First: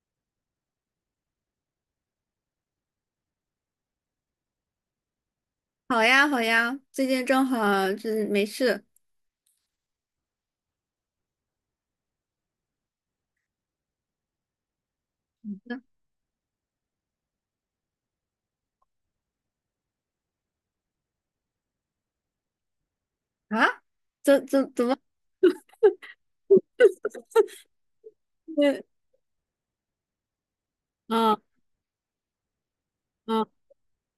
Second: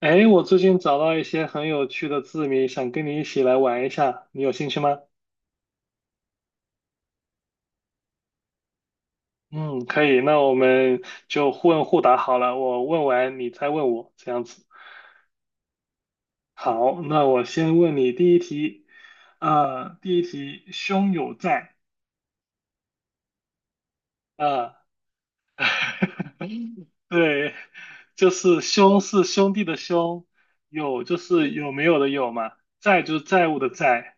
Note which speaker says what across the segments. Speaker 1: 哎，我最近找到一些很有趣的字谜，想跟你一起来玩一下，你有兴趣吗？
Speaker 2: 好呀，好呀，最近正好就是没事
Speaker 1: 嗯，可以，那我们就互问互答好了，我问完你再问我，这样子。好，那我先问你第一题，第一题，兄有债，
Speaker 2: 啊，怎怎
Speaker 1: 啊
Speaker 2: 怎么
Speaker 1: 对，就是
Speaker 2: 会？
Speaker 1: 兄是兄弟的兄，有就
Speaker 2: 嗯
Speaker 1: 是有没有的有嘛，债就是
Speaker 2: 嗯，
Speaker 1: 债务的债，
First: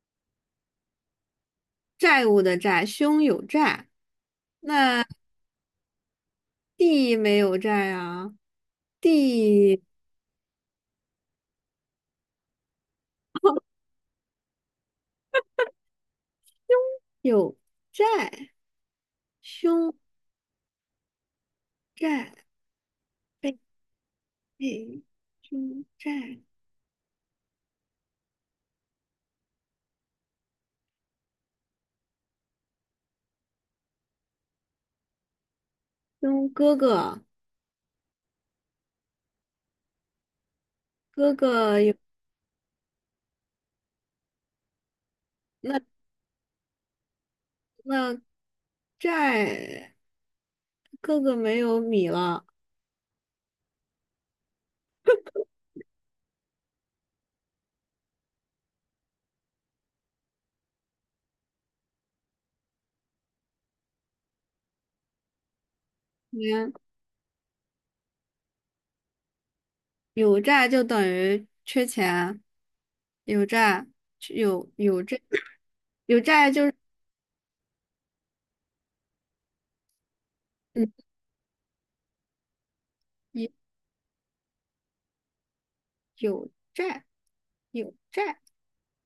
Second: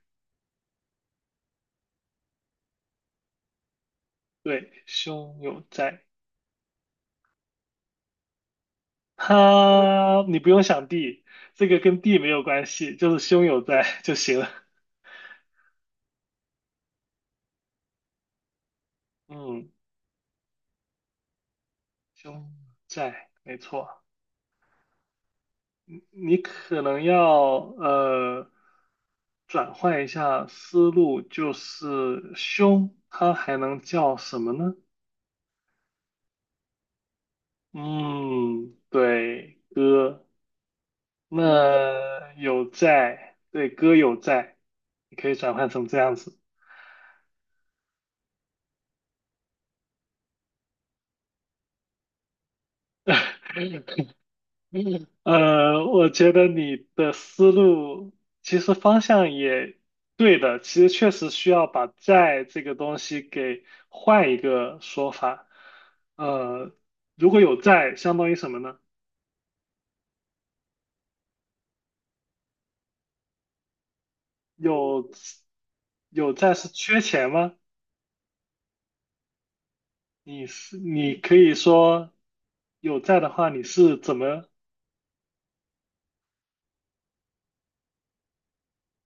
Speaker 2: 债务的债，兄有债，
Speaker 1: 对，
Speaker 2: 那
Speaker 1: 兄有债。
Speaker 2: 弟没有债啊，弟
Speaker 1: 哈，你不用想地，这个跟地没有关系，就是胸有在就行了。
Speaker 2: 有债，
Speaker 1: 嗯，
Speaker 2: 兄债，
Speaker 1: 胸在，没
Speaker 2: 背
Speaker 1: 错。
Speaker 2: 背，兄
Speaker 1: 你
Speaker 2: 债，
Speaker 1: 可能要呃转换一下思路，就是胸它还能叫什么呢？
Speaker 2: 兄哥哥，
Speaker 1: 嗯，对，
Speaker 2: 哥哥有
Speaker 1: 那有在，对，歌有在，你可以转换
Speaker 2: 那
Speaker 1: 成这样子。
Speaker 2: 那债，哥哥没有米了，
Speaker 1: 嗯，我觉得你的思路其实方向也对的，其实确实需要把债这个东西给换一个说法。呃，如果有债，相当于什么呢？
Speaker 2: 有债就等于缺钱，有债有有债，
Speaker 1: 有
Speaker 2: 有
Speaker 1: 有
Speaker 2: 债
Speaker 1: 债
Speaker 2: 就
Speaker 1: 是
Speaker 2: 是
Speaker 1: 缺钱吗？你是
Speaker 2: 嗯，
Speaker 1: 你可以说有债的话，你
Speaker 2: 有
Speaker 1: 是怎么？
Speaker 2: 有有债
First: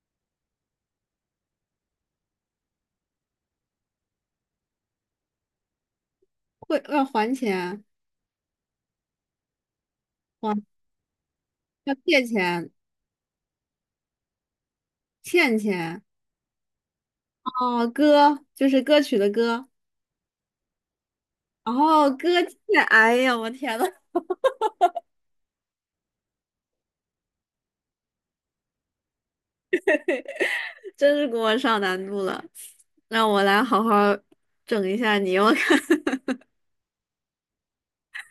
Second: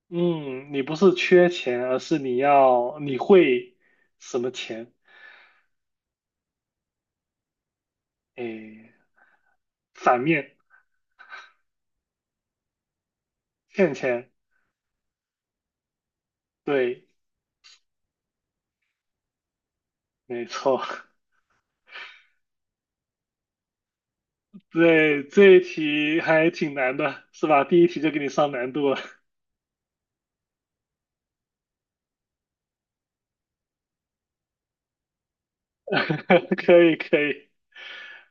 Speaker 1: 嗯，你不是缺钱，而是你会什么钱？
Speaker 2: 会要还钱，
Speaker 1: 诶，反面
Speaker 2: 还要借钱，
Speaker 1: 欠钱。
Speaker 2: 欠钱。
Speaker 1: 对，
Speaker 2: 哦，歌就是歌曲的歌，
Speaker 1: 没错。
Speaker 2: 哦后歌欠，哎呀我天呐，
Speaker 1: 对，这一题还挺难的，是吧？第一题就给你上难度了。
Speaker 2: 真是给我上难度了，让我来好好整一下你，我看。
Speaker 1: 可以，可以。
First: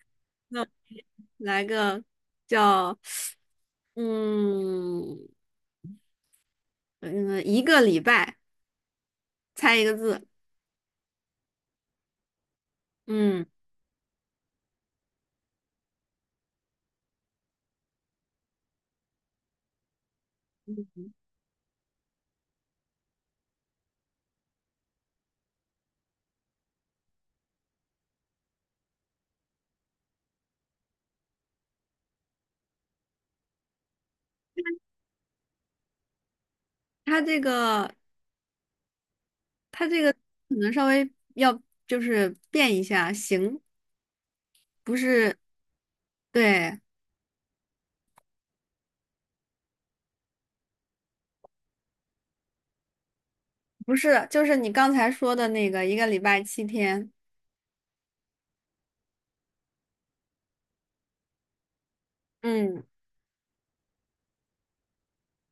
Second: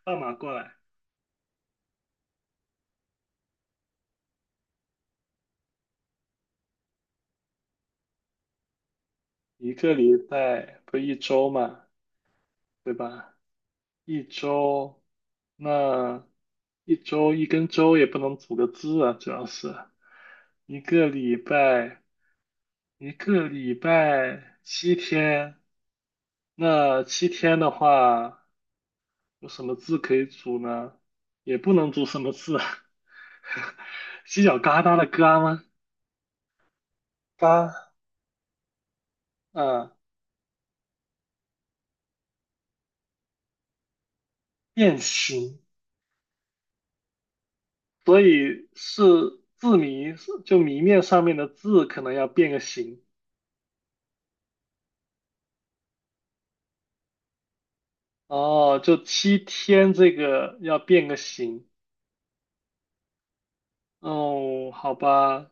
Speaker 1: 放马 过
Speaker 2: 那我
Speaker 1: 来，
Speaker 2: 来个叫嗯嗯一个礼拜。
Speaker 1: 一
Speaker 2: 猜一
Speaker 1: 个
Speaker 2: 个
Speaker 1: 礼
Speaker 2: 字。
Speaker 1: 拜不一周嘛，对吧？
Speaker 2: 嗯，
Speaker 1: 一周，那一周一根周也不能组个字啊，主要是一个礼拜，一个礼拜七天，那七天的话，有什么字可以组呢？也不能组什么字啊 犄角旮旯的旮吗？
Speaker 2: 它这
Speaker 1: 八，
Speaker 2: 个，它
Speaker 1: 嗯，
Speaker 2: 这个可能稍微要就是变一下形，
Speaker 1: 变
Speaker 2: 不是，
Speaker 1: 形，
Speaker 2: 对，
Speaker 1: 所以是字谜，就谜面上面的字可能要变个形。
Speaker 2: 不是，就是你刚才说的那个一个礼拜七天，
Speaker 1: 哦，就七天这个要变个形。
Speaker 2: 嗯，
Speaker 1: 哦，好吧，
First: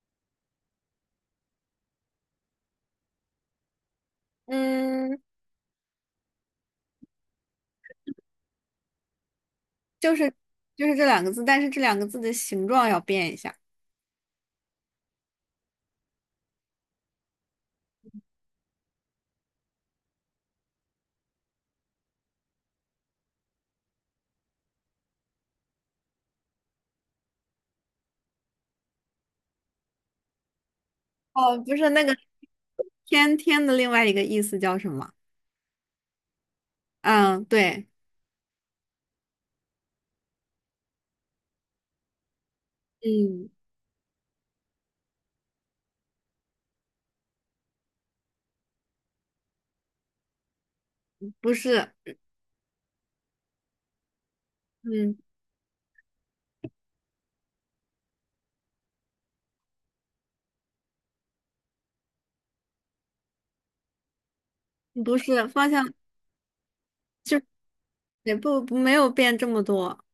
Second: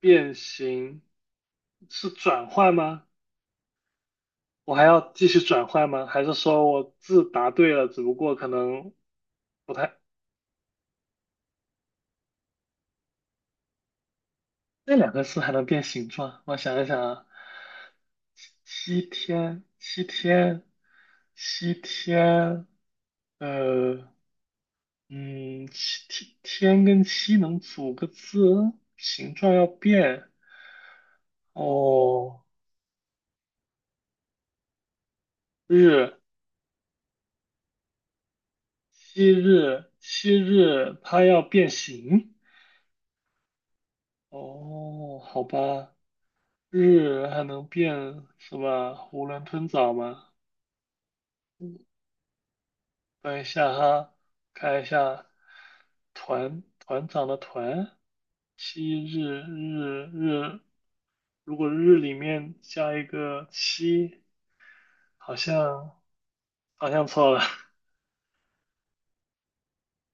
Speaker 1: 变形是转换吗？我还要
Speaker 2: 嗯，
Speaker 1: 继续转换吗？还是说我字答对了，只不过可能不太
Speaker 2: 就是就是这两个字，但是这两个字的形状要变一下。
Speaker 1: 那两个字还能变形状？我想一想啊，七天，七天，七天，呃，嗯，七天天跟七能组个字，形状要变
Speaker 2: 哦，不是那个
Speaker 1: 哦。
Speaker 2: 天天的另外一个意思叫什么？
Speaker 1: 日，
Speaker 2: 嗯，对，
Speaker 1: 七日，七日，它要变形
Speaker 2: 嗯，
Speaker 1: 哦。好吧，日还能变是吧？囫囵吞枣吗？
Speaker 2: 不是，
Speaker 1: 等一下哈，看一
Speaker 2: 嗯，
Speaker 1: 下团团长的团，七日日日，如果日里面加一个七，
Speaker 2: 不
Speaker 1: 好
Speaker 2: 是，方向
Speaker 1: 像好像错了。
Speaker 2: 也不没有变这么多。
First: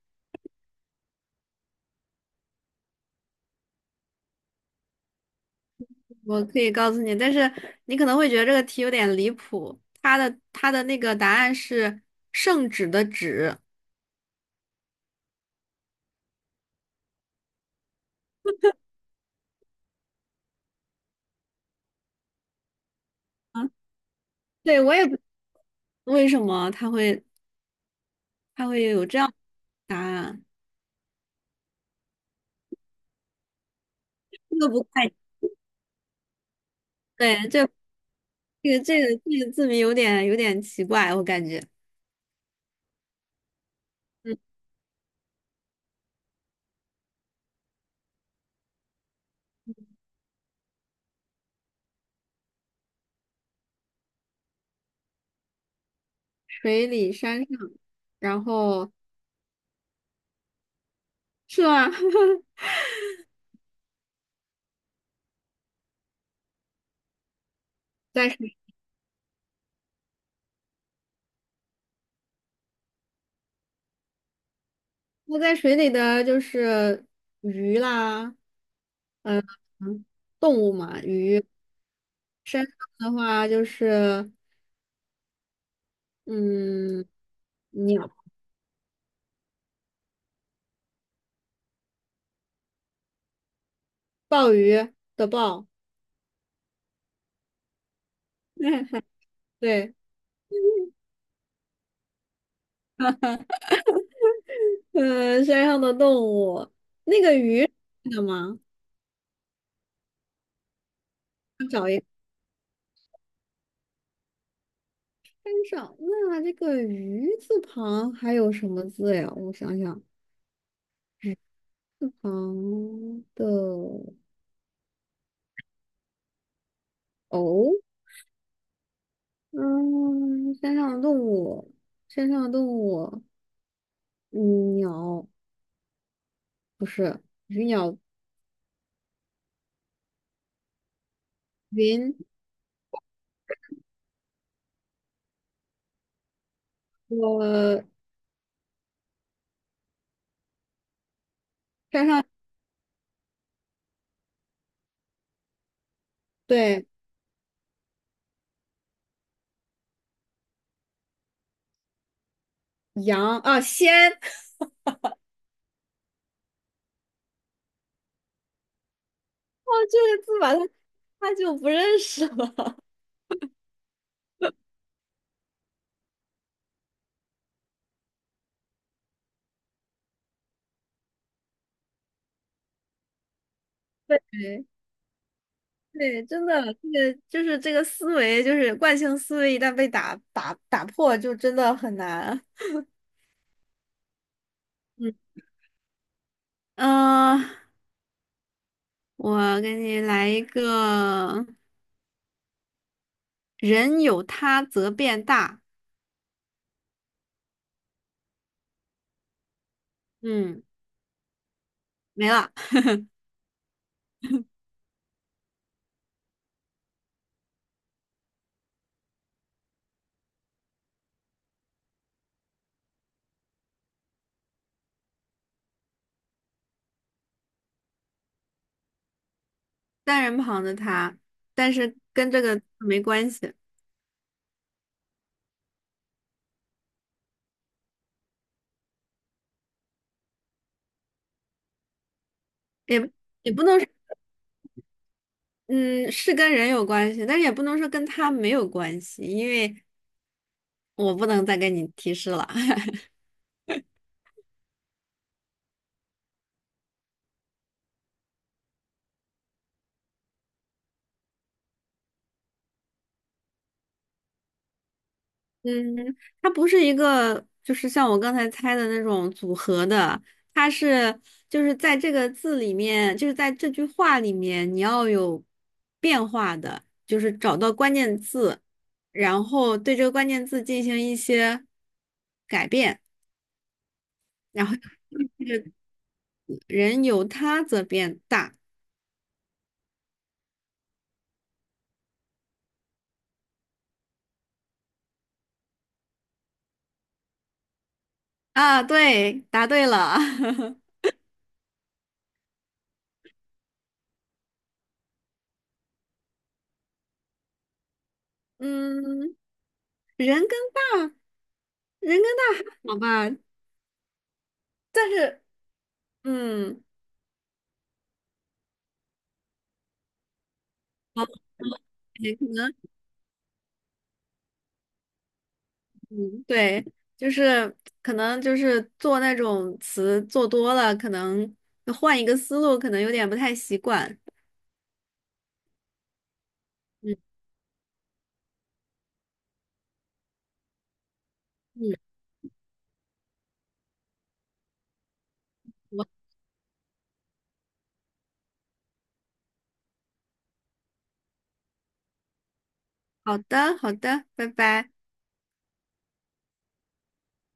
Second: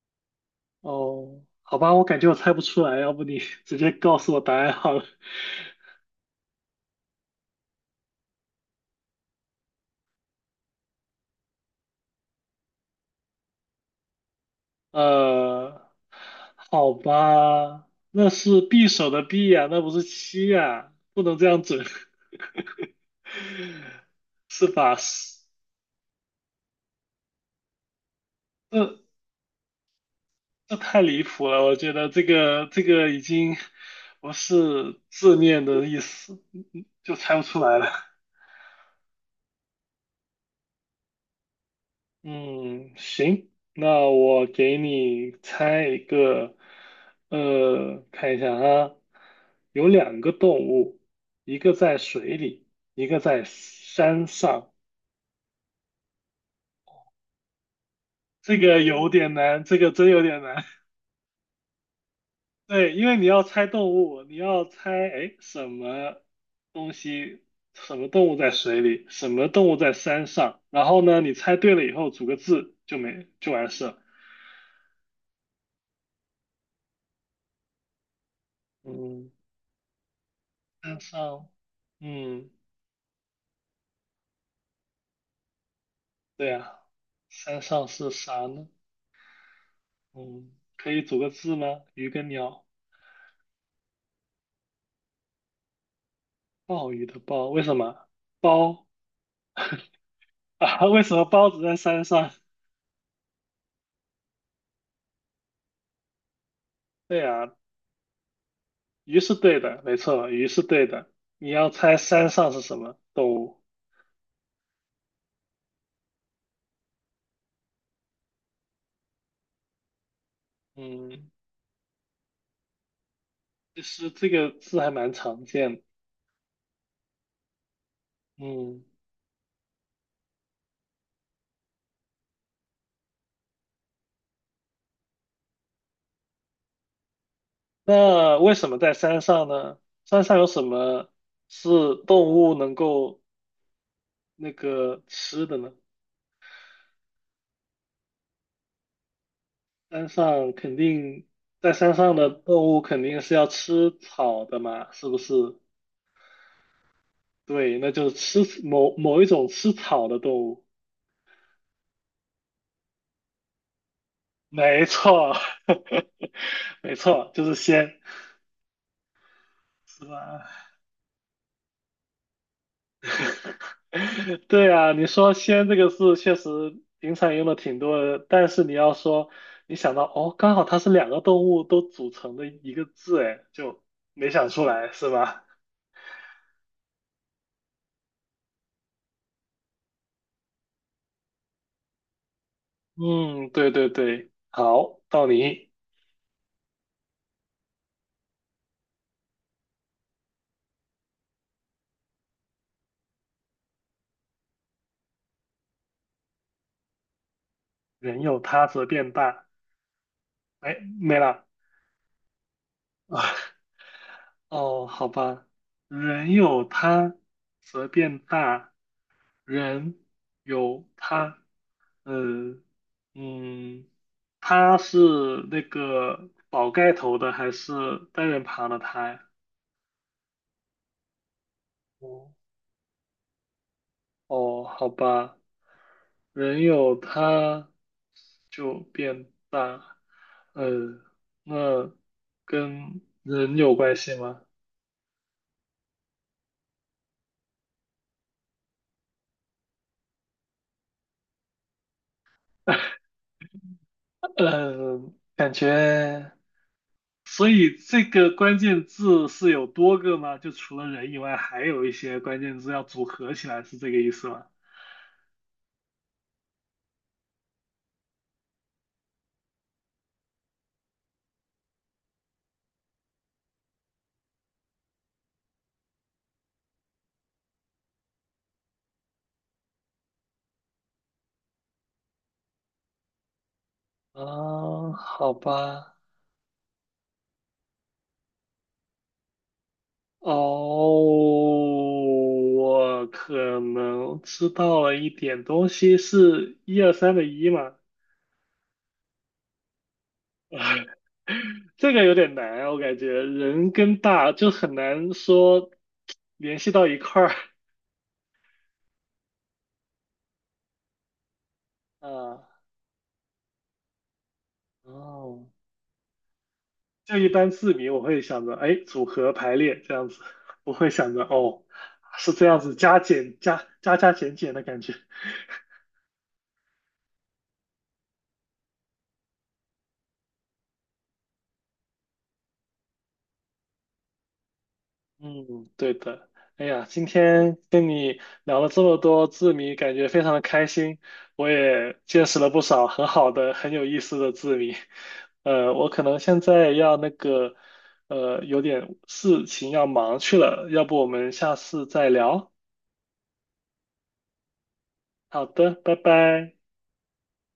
Speaker 1: 哦，好吧，我感觉我猜不出来，要不你直接告诉我答案好了。
Speaker 2: 我可以告诉你，但是你可能会觉得这个题有点离谱。它的那个答案是圣旨的旨。
Speaker 1: 呃，好吧，那是匕首的匕呀、那不是七呀、不能这样整，
Speaker 2: 嗯，
Speaker 1: 是
Speaker 2: 对，我
Speaker 1: 吧？
Speaker 2: 也不
Speaker 1: 是，
Speaker 2: 为什么它会，它会
Speaker 1: 那
Speaker 2: 有这样的答案，
Speaker 1: 这太离谱了，我觉得这个已经不
Speaker 2: 这个不
Speaker 1: 是
Speaker 2: 太
Speaker 1: 字面的意思，就猜
Speaker 2: 对，
Speaker 1: 不出
Speaker 2: 这
Speaker 1: 来了。
Speaker 2: 这个这个这个字谜有点有点奇怪，我感觉。
Speaker 1: 嗯，行，那
Speaker 2: 嗯，
Speaker 1: 我给你猜一个，呃，看一下啊，有两个动物，一个在水里，一个在山上。
Speaker 2: 水里山上，然
Speaker 1: 这个
Speaker 2: 后
Speaker 1: 有点难，这个真有点难。
Speaker 2: 是啊，
Speaker 1: 对，因为你要猜动物，你要猜，哎，什么东西，什么动
Speaker 2: 在
Speaker 1: 物在
Speaker 2: 水
Speaker 1: 水里，什么动物在山上，然后呢，你猜对了以后组个字就没就完事了
Speaker 2: 那在水里的就是鱼啦，
Speaker 1: 嗯，
Speaker 2: 呃，嗯，动物
Speaker 1: 山
Speaker 2: 嘛，鱼
Speaker 1: 上，嗯，
Speaker 2: 的话就是
Speaker 1: 对啊，
Speaker 2: 嗯。
Speaker 1: 山上
Speaker 2: 鸟，
Speaker 1: 是啥呢？嗯，可以组个字吗？鱼跟鸟，
Speaker 2: 鲍鱼的鲍，
Speaker 1: 鲍鱼的鲍，为什么？包
Speaker 2: 对，
Speaker 1: 啊？为什么包子在山上？
Speaker 2: 山上的动物，那
Speaker 1: 对
Speaker 2: 个
Speaker 1: 啊，
Speaker 2: 鱼的吗？
Speaker 1: 鱼是对的，没错，鱼是对的。你要
Speaker 2: 找
Speaker 1: 猜
Speaker 2: 一个
Speaker 1: 山上是什么动物？
Speaker 2: 山上，那这个鱼字旁还有什么字呀？我想想，
Speaker 1: 嗯，
Speaker 2: 鱼字旁的
Speaker 1: 其实这个字还蛮常见的。
Speaker 2: 哦，
Speaker 1: 嗯，
Speaker 2: 嗯，山上的动物，山上的动物，嗯，鸟不是，鱼鸟
Speaker 1: 那为什么在山上呢？山上有什么是
Speaker 2: 云，
Speaker 1: 动物能够那个吃的呢？
Speaker 2: 我
Speaker 1: 山上肯定，在山
Speaker 2: 山
Speaker 1: 上
Speaker 2: 上
Speaker 1: 的动物肯定是要吃草的嘛，是不是？
Speaker 2: 对，
Speaker 1: 对，那就是吃某某一种吃草的动物。
Speaker 2: 羊啊，仙，
Speaker 1: 没错，没错，就是仙，
Speaker 2: 哦，
Speaker 1: 是
Speaker 2: 这个字
Speaker 1: 吧？
Speaker 2: 吧，他他就不认识了。
Speaker 1: 对啊，你说“仙”这个字确实平常用的挺多的，但是你要说你想到哦，刚好它是两个动物都组成的一个字，哎，就没想出
Speaker 2: 对
Speaker 1: 来是吧？
Speaker 2: 对，真的，这个就是这个思维，就是惯性思维，一旦被打破，就真的很难。
Speaker 1: 嗯，对对对，好，
Speaker 2: 嗯，
Speaker 1: 到你，
Speaker 2: 呃，我给你来一个，人有他则变大，
Speaker 1: 人有他则变大，
Speaker 2: 嗯，
Speaker 1: 哎，没了。
Speaker 2: 没了，
Speaker 1: 哦，好吧，人有他则变大，人有他嗯嗯，他是那个宝盖头的还是单人旁的他呀？
Speaker 2: 单人旁的他，但是
Speaker 1: 哦，
Speaker 2: 跟这个没关系，
Speaker 1: 哦，好吧，人有他就变大，呃，那跟
Speaker 2: 也也
Speaker 1: 人
Speaker 2: 不
Speaker 1: 有
Speaker 2: 能说
Speaker 1: 关系吗？
Speaker 2: 嗯，是跟人有关系，但是也不能说跟他没有关系，因为我不能再给你提示了。
Speaker 1: 嗯，感觉，所以这个关键字是有多个吗？就除了人以外，还有一些关键字要组合起来，是这个意思吗？
Speaker 2: 嗯，它不是一个，就是像我刚才猜的那种组合的，它是就是在这个字里面，就是在这句话里面，你要有变化的，就是找到关键字，然后对这个关键字进行一些改变，然后
Speaker 1: 啊，好
Speaker 2: 这个
Speaker 1: 吧，
Speaker 2: 人由他则变大
Speaker 1: 哦，我可能知道了一点东西，是一二三的一吗？
Speaker 2: 啊，对，答对了，
Speaker 1: 这个有点难啊，我感觉人跟大就很难说联系到一块儿
Speaker 2: 嗯，人跟大，人跟
Speaker 1: 啊。
Speaker 2: 大还好吧，但是
Speaker 1: 哦，
Speaker 2: 嗯。
Speaker 1: 就一般字谜我会想着，哎，组合排列这样子，不会想着哦，是
Speaker 2: OK，
Speaker 1: 这
Speaker 2: 可
Speaker 1: 样子
Speaker 2: 能
Speaker 1: 加减加加加减减的感觉。
Speaker 2: 嗯，对，就是可能就是做那种词做多了，可能换一个思路，可能有点不太习惯。
Speaker 1: 嗯，对的。哎呀，今
Speaker 2: 嗯
Speaker 1: 天跟你聊了这么多字谜，感觉非常的开心。我
Speaker 2: 嗯，
Speaker 1: 也见识了不少很好的、很有意思的字谜。呃，我可能
Speaker 2: 我
Speaker 1: 现在要那个，呃，有点事情要忙去了，要不我们下次再聊？
Speaker 2: 好的好的，拜拜。
Speaker 1: 好的，拜拜。